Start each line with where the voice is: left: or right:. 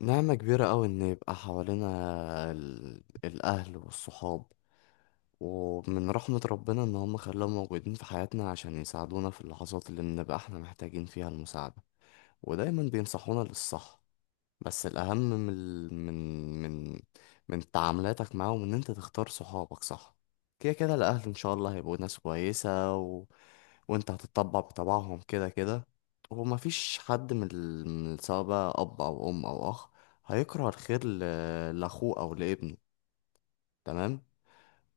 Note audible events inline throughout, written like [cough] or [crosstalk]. left: نعمة كبيرة أوي إن يبقى حوالينا الأهل والصحاب. ومن رحمة ربنا إن هم خلاهم موجودين في حياتنا عشان يساعدونا في اللحظات اللي بنبقى إحنا محتاجين فيها المساعدة، ودايما بينصحونا للصح. بس الأهم من ال- من من من تعاملاتك معاهم إن أنت تختار صحابك صح. كده كده الأهل إن شاء الله هيبقوا ناس كويسة، وانت هتطبع بطبعهم كده كده. ومفيش حد من، سواء بقى اب او ام او اخ، هيكره الخير لاخوه او لابنه، تمام؟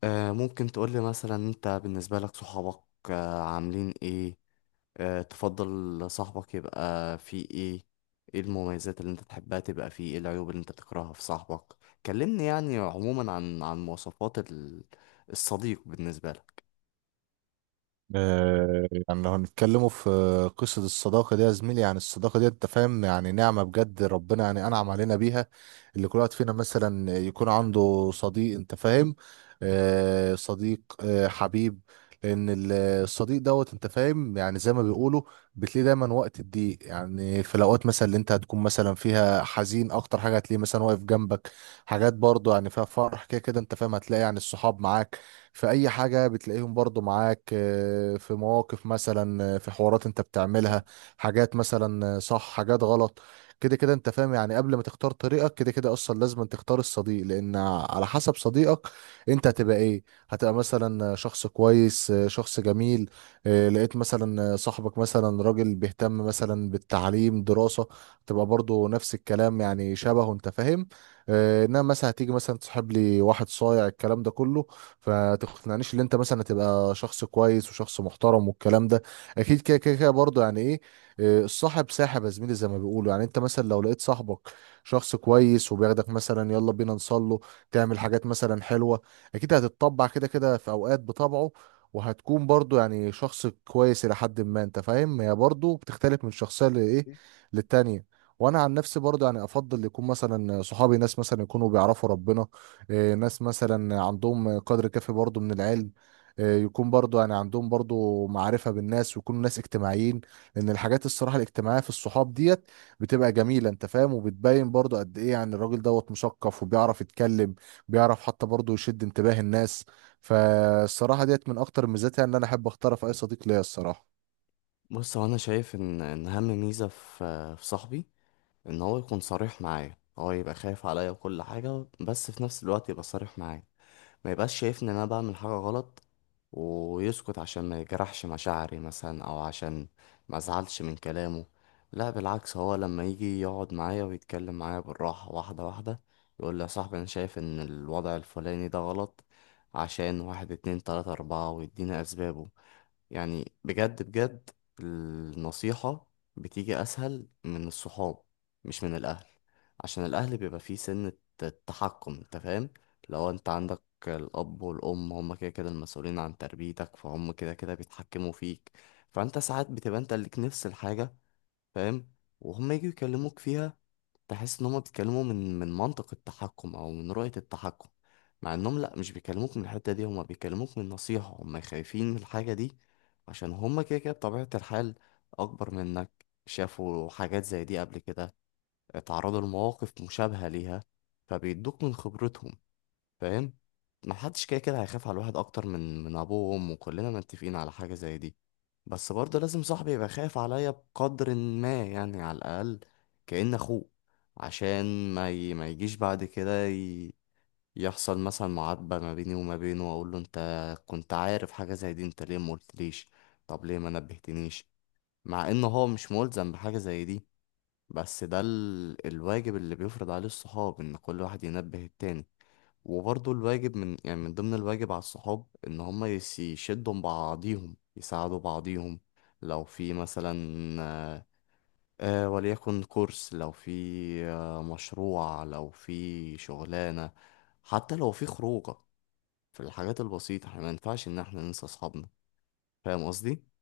left: آه، ممكن تقولي مثلا انت بالنسبة لك صحابك آه عاملين ايه؟ آه، تفضل صاحبك يبقى فيه ايه؟ ايه المميزات اللي انت تحبها تبقى فيه؟ ايه العيوب اللي انت تكرهها في صاحبك؟ كلمني يعني عموما عن مواصفات الصديق بالنسبة لك.
right: يعني لو هنتكلموا في قصة الصداقة دي يا زميلي. يعني الصداقة دي انت فاهم، يعني نعمة بجد، ربنا يعني أنعم علينا بيها، اللي كل واحد فينا مثلا يكون عنده صديق انت فاهم. صديق، حبيب. لأن الصديق دوت انت فاهم، يعني زي ما بيقولوا بتلاقيه دايما وقت الضيق. يعني في الأوقات مثلا اللي انت هتكون مثلا فيها حزين، أكتر حاجة هتلاقيه مثلا واقف جنبك. حاجات برضه يعني فيها فرح، كده كده انت فاهم هتلاقي يعني الصحاب معاك في اي حاجة، بتلاقيهم برضو معاك في مواقف مثلا، في حوارات انت بتعملها، حاجات مثلا صح، حاجات غلط. كده كده انت فاهم، يعني قبل ما تختار طريقك كده كده اصلا لازم أن تختار الصديق، لان على حسب صديقك انت هتبقى ايه. هتبقى مثلا شخص كويس، شخص جميل. لقيت مثلا صاحبك مثلا راجل بيهتم مثلا بالتعليم دراسة، تبقى برضو نفس الكلام يعني شبهه انت فاهم. انما مثلا هتيجي مثلا تصاحب لي واحد صايع الكلام ده كله، فتقنعنيش ان انت مثلا تبقى شخص كويس وشخص محترم والكلام ده، اكيد كده كده برضه يعني ايه، الصاحب ساحب يا زميلي زي ما بيقولوا. يعني انت مثلا لو لقيت صاحبك شخص كويس وبياخدك مثلا يلا بينا نصله، تعمل حاجات مثلا حلوة، اكيد هتتطبع كده كده في اوقات بطبعه، وهتكون برضو يعني شخص كويس الى حد ما انت فاهم. هي برضو بتختلف من شخصية لايه للتانية. وانا عن نفسي برضو يعني افضل يكون مثلا صحابي ناس مثلا يكونوا بيعرفوا ربنا، ناس مثلا عندهم قدر كافي برضو من العلم، يكون برضو يعني عندهم برضو معرفة بالناس ويكونوا ناس اجتماعيين. لأن الحاجات الصراحة الاجتماعية في الصحاب ديت بتبقى جميلة أنت فاهم، وبتبين برضو قد إيه يعني الراجل دوت مثقف وبيعرف يتكلم، بيعرف حتى برضو يشد انتباه الناس. فالصراحة ديت من أكتر ميزاتها إن أنا أحب أختار في أي صديق ليا الصراحة.
left: بص، هو انا شايف ان اهم ميزة في صاحبي ان هو يكون صريح معايا، هو يبقى خايف عليا وكل حاجه، بس في نفس الوقت يبقى صريح معايا. ما يبقاش شايفني ان انا بعمل حاجه غلط ويسكت عشان ما يجرحش مشاعري مثلا او عشان ما ازعلش من كلامه. لا، بالعكس، هو لما يجي يقعد معايا ويتكلم معايا بالراحه واحده واحده، يقول لي يا صاحبي انا شايف ان الوضع الفلاني ده غلط عشان واحد اتنين تلاته اربعة، ويديني اسبابه. يعني بجد بجد، النصيحة بتيجي أسهل من الصحاب مش من الأهل. عشان الأهل بيبقى فيه سنة التحكم، أنت فاهم؟ لو أنت عندك الأب والأم، هما كده كده المسؤولين عن تربيتك، فهم كده كده بيتحكموا فيك. فأنت ساعات بتبقى أنت ليك نفس الحاجة، فاهم؟ وهم يجوا يكلموك فيها، تحس ان هم بيتكلموا من منطق التحكم او من رؤية التحكم، مع انهم لا، مش بيكلموك من الحتة دي، هم بيكلموك من نصيحة، هم خايفين من الحاجة دي. عشان هم كده كده بطبيعة الحال اكبر منك، شافوا حاجات زي دي قبل كده، اتعرضوا لمواقف مشابهة ليها، فبيدوك من خبرتهم، فاهم؟ ما حدش كده كده هيخاف على الواحد اكتر من ابوه وامه، كلنا متفقين على حاجه زي دي. بس برضه لازم صاحبي يبقى خايف عليا بقدر ما، يعني على الاقل كأن اخوه، عشان ما يجيش بعد كده يحصل مثلا معاتبه ما بيني وما بينه، واقول له انت كنت عارف حاجه زي دي، انت ليه ما قلتليش؟ طب ليه ما نبهتنيش؟ مع ان هو مش ملزم بحاجه زي دي، بس ده الواجب اللي بيفرض عليه الصحاب، ان كل واحد ينبه التاني. وبرضه الواجب، من يعني من ضمن الواجب على الصحاب، ان هما يشدوا بعضيهم، يساعدوا بعضيهم لو في مثلا، آه، وليكن كورس، لو في مشروع، لو في شغلانة، حتى لو في خروجة. في الحاجات البسيطة احنا ما ينفعش ان احنا ننسى اصحابنا. فاهم قصدي؟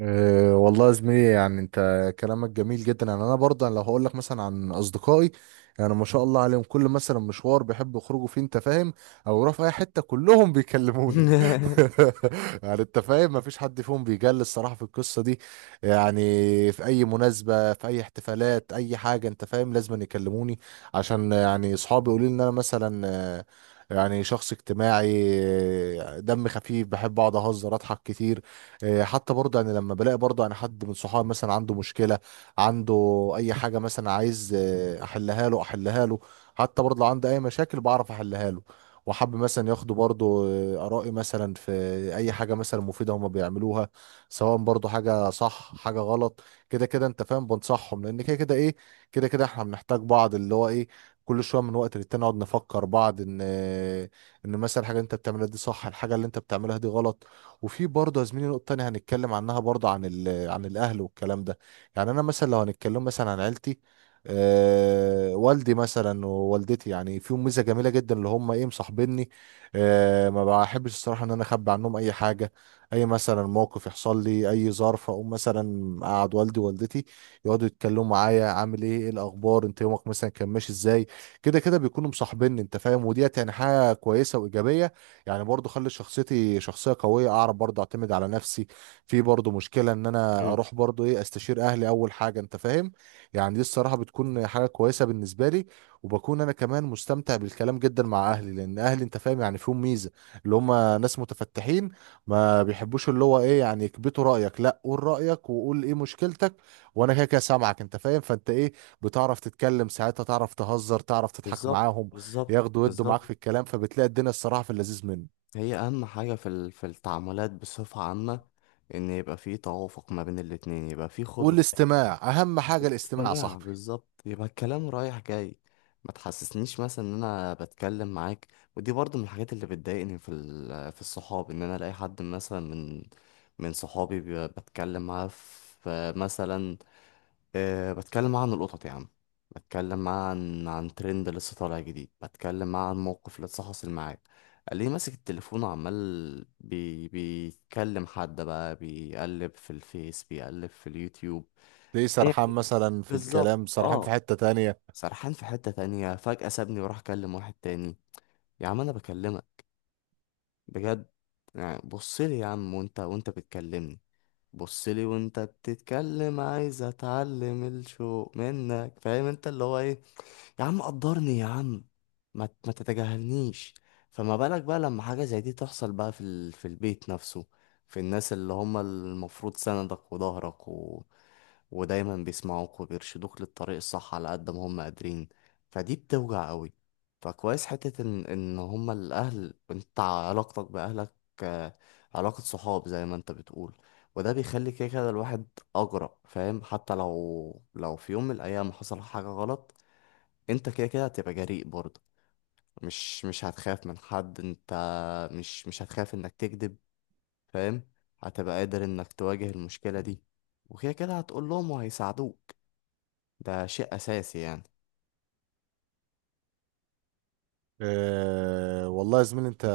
right: أه والله يا زميلي، يعني انت كلامك جميل جدا. يعني انا برضه يعني لو هقول لك مثلا عن اصدقائي، يعني ما شاء الله عليهم كل مثلا مشوار بيحبوا يخرجوا فيه انت فاهم، او يروحوا في اي حته كلهم بيكلموني.
left: [laughs]
right: [laughs] يعني انت فاهم ما فيش حد فيهم بيجل الصراحه في القصه دي. يعني في اي مناسبه، في اي احتفالات، اي حاجه انت فاهم لازم يكلموني. عشان يعني اصحابي يقولوا لي ان انا مثلا يعني شخص اجتماعي، دم خفيف بحب اقعد اهزر اضحك كتير. حتى برضه يعني لما بلاقي برضه يعني حد من صحابي مثلا عنده مشكلة، عنده أي حاجة مثلا عايز أحلها له، أحلها له. حتى برضه لو عنده أي مشاكل بعرف أحلها له. وحابب مثلا ياخدوا برضه آرائي مثلا في أي حاجة مثلا مفيدة هما بيعملوها، سواء برضه حاجة صح حاجة غلط. كده كده أنت فاهم بنصحهم، لأن كده كده إيه، كده كده إحنا بنحتاج بعض اللي هو إيه، كل شوية من وقت للتاني نقعد نفكر بعض إن إن مثلا الحاجة اللي أنت بتعملها دي صح، الحاجة اللي أنت بتعملها دي غلط. وفي برضه يا زميلي نقطة تانية هنتكلم عنها برضه عن عن الأهل والكلام ده. يعني أنا مثلا لو هنتكلم مثلا عن عيلتي، أه والدي مثلا ووالدتي يعني فيهم ميزة جميلة جدا اللي هم إيه مصاحبيني. أه ما بحبش الصراحة إن أنا أخبي عنهم أي حاجة. أي مثلا موقف يحصل لي، أي ظرف، أقوم مثلا أقعد والدي ووالدتي يقعدوا يتكلموا معايا عامل إيه، إيه الأخبار، أنت يومك مثلا كان ماشي إزاي. كده كده بيكونوا مصاحبيني أنت فاهم، وديت يعني حاجة كويسة وإيجابية. يعني برضو خلي شخصيتي شخصية قوية، اعرف برضو اعتمد على نفسي، في برضو مشكلة ان انا
left: مم.
right: اروح برضو ايه استشير اهلي اول حاجة انت فاهم. يعني دي الصراحة بتكون حاجة كويسة بالنسبة لي. وبكون انا كمان مستمتع بالكلام جدا مع اهلي، لان اهلي انت فاهم يعني فيهم ميزة اللي هم ناس متفتحين، ما بيحبوش اللي هو ايه يعني يكبتوا رأيك. لا قول رأيك وقول ايه مشكلتك، وانا كده كده سامعك انت فاهم. فانت ايه بتعرف تتكلم ساعتها، تعرف تهزر، تعرف تضحك
left: بالظبط
right: معاهم،
left: بالظبط
right: ياخدوا يدوا معاك
left: بالظبط.
right: في الكلام، فبتلاقي الدنيا الصراحة في اللذيذ منه.
left: هي اهم حاجه في التعاملات بصفه عامه ان يبقى في توافق ما بين الاتنين، يبقى في خد وهات.
right: والاستماع اهم حاجه، الاستماع يا
left: استماع
right: صاحبي.
left: بالظبط، يبقى الكلام رايح جاي، ما تحسسنيش مثلا ان انا بتكلم معاك. ودي برضو من الحاجات اللي بتضايقني في الصحاب، ان انا الاقي حد مثلا من صحابي بتكلم معاه في مثلا، بتكلم معاه عن القطط يا عم، بتكلم معاه عن ترند لسه طالع جديد، بتكلم معاه عن موقف لسه حاصل معاه، ليه ماسك التليفون وعمال بيتكلم حد بقى، بيقلب في الفيس، بيقلب في اليوتيوب.
right: ليه
left: هي
right: سرحان مثلا في
left: بالظبط،
right: الكلام، سرحان في
left: اه،
right: حته تانية.
left: سرحان في حتة تانية فجأة سابني وراح كلم واحد تاني. يا عم انا بكلمك بجد، يعني بصلي يا عم وانت بتكلمني، بصلي وانت بتتكلم عايز اتعلم الشوق منك، فاهم انت اللي هو ايه؟ يا عم قدرني يا عم، ما تتجاهلنيش. فما بالك بقى لما حاجة زي دي تحصل بقى في البيت نفسه، في الناس اللي هم المفروض سندك وظهرك ودايما بيسمعوك وبيرشدوك للطريق الصح على قد ما هم قادرين؟ فدي بتوجع قوي. فكويس حتة ان هم الاهل، انت علاقتك باهلك آه، علاقة صحاب زي ما انت بتقول. وده بيخلي كده كده الواحد اجرأ، فاهم؟ حتى لو في يوم من الايام حصل حاجة غلط، انت كده كده هتبقى جريء برضه، مش هتخاف من حد، انت مش هتخاف انك تكذب. فاهم؟ هتبقى قادر انك تواجه المشكلة دي، وكده كده هتقول لهم وهيساعدوك. ده شيء أساسي يعني.
right: أه والله يا زميلي، انت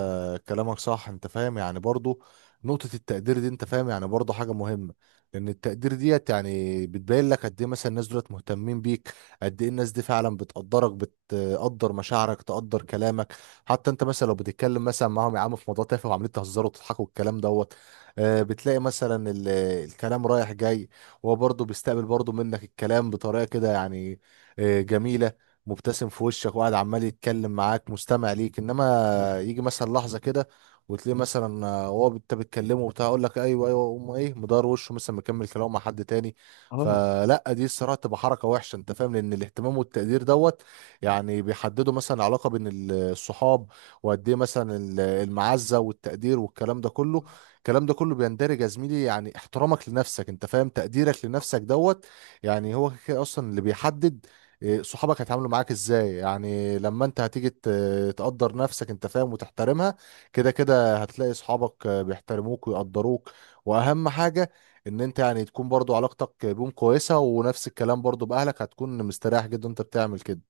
right: كلامك صح انت فاهم. يعني برضو نقطة التقدير دي انت فاهم يعني برضو حاجة مهمة. لان التقدير ديت يعني بتبين لك قد ايه مثلا الناس دولت مهتمين بيك، قد ايه الناس دي فعلا بتقدرك، بتقدر مشاعرك، تقدر كلامك. حتى انت مثلا لو بتتكلم مثلا معاهم يا عم في موضوع تافه وعمالين تهزروا وتضحكوا والكلام دوت، أه بتلاقي مثلا الكلام رايح جاي، وهو برضو بيستقبل برضو منك الكلام بطريقة كده يعني أه جميلة، مبتسم في وشك وقاعد عمال يتكلم معاك مستمع ليك. انما يجي مثلا لحظه كده وتلاقيه مثلا هو انت بتكلمه وبتاع يقول لك ايوه ايوه، وأقوم ايه مدار وشه مثلا مكمل كلامه مع حد تاني.
left: اه،
right: فلا دي الصراحه تبقى حركه وحشه انت فاهم. لان الاهتمام والتقدير دوت يعني بيحددوا مثلا علاقه بين الصحاب، وقد ايه مثلا المعزه والتقدير والكلام ده كله.
left: كله.
right: الكلام ده كله بيندرج يا زميلي، يعني احترامك لنفسك انت فاهم، تقديرك لنفسك دوت يعني هو كده اصلا اللي بيحدد صحابك هيتعاملوا معاك ازاي. يعني لما انت هتيجي تقدر نفسك انت فاهم وتحترمها، كده كده هتلاقي صحابك بيحترموك ويقدروك. واهم حاجة ان انت يعني تكون برضو علاقتك بيهم كويسة، ونفس الكلام برضو باهلك هتكون مستريح جدا انت بتعمل كده.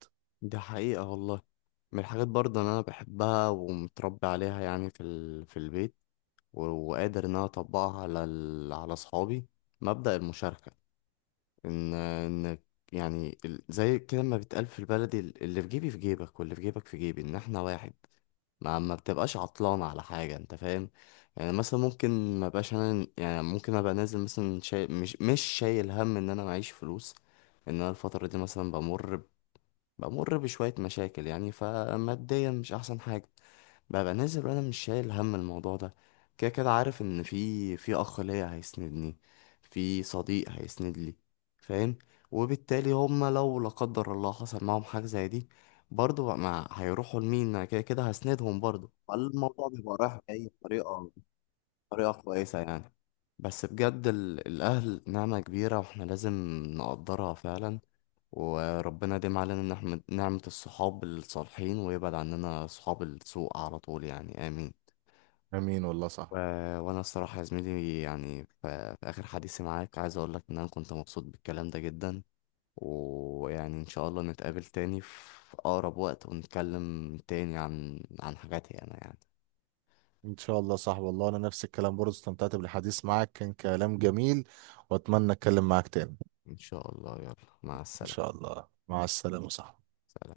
left: دي حقيقة والله. من الحاجات برضه إن أنا بحبها ومتربي عليها يعني في البيت، وقادر إن أنا أطبقها على أصحابي، مبدأ المشاركة، ان انك يعني، زي كده ما بيتقال في البلد، اللي في جيبي في جيبك واللي في جيبك في جيبي، ان احنا واحد، ما بتبقاش عطلان على حاجة، انت فاهم؟ يعني مثلا ممكن ما بقاش انا، يعني ممكن ابقى نازل مثلا شايل، مش شايل هم ان انا معيش فلوس، ان انا الفترة دي مثلا بمر بشوية مشاكل، يعني فماديا مش أحسن حاجة، ببقى نازل وأنا مش شايل هم الموضوع ده. كده كده عارف إن في أخ ليا هيسندني، في صديق هيسند لي، فاهم؟ وبالتالي هما لو لا قدر الله حصل معاهم حاجة زي دي، برضه بقى ما هيروحوا لمين؟ أنا كده كده هسندهم برضه، فالموضوع بيبقى رايح جاي بطريقة كويسة يعني. بس بجد الأهل نعمة كبيرة وإحنا لازم نقدرها فعلا، وربنا يديم علينا نعمة الصحاب الصالحين ويبعد عننا صحاب السوء على طول يعني، آمين.
right: امين والله
left: و...
right: صح.
left: وأنا الصراحة يا زميلي يعني في آخر حديثي معاك عايز أقولك إن أنا كنت مبسوط بالكلام ده جدا، ويعني إن شاء الله نتقابل تاني في أقرب وقت ونتكلم تاني عن حاجاتي أنا يعني.
right: ان شاء الله صح، والله انا نفس الكلام برضو استمتعت بالحديث معاك، كان كلام جميل واتمنى اتكلم معاك تاني.
left: إن شاء الله، يلا، مع
right: ان
left: السلامة.
right: شاء الله، مع السلامة صح.
left: سلام.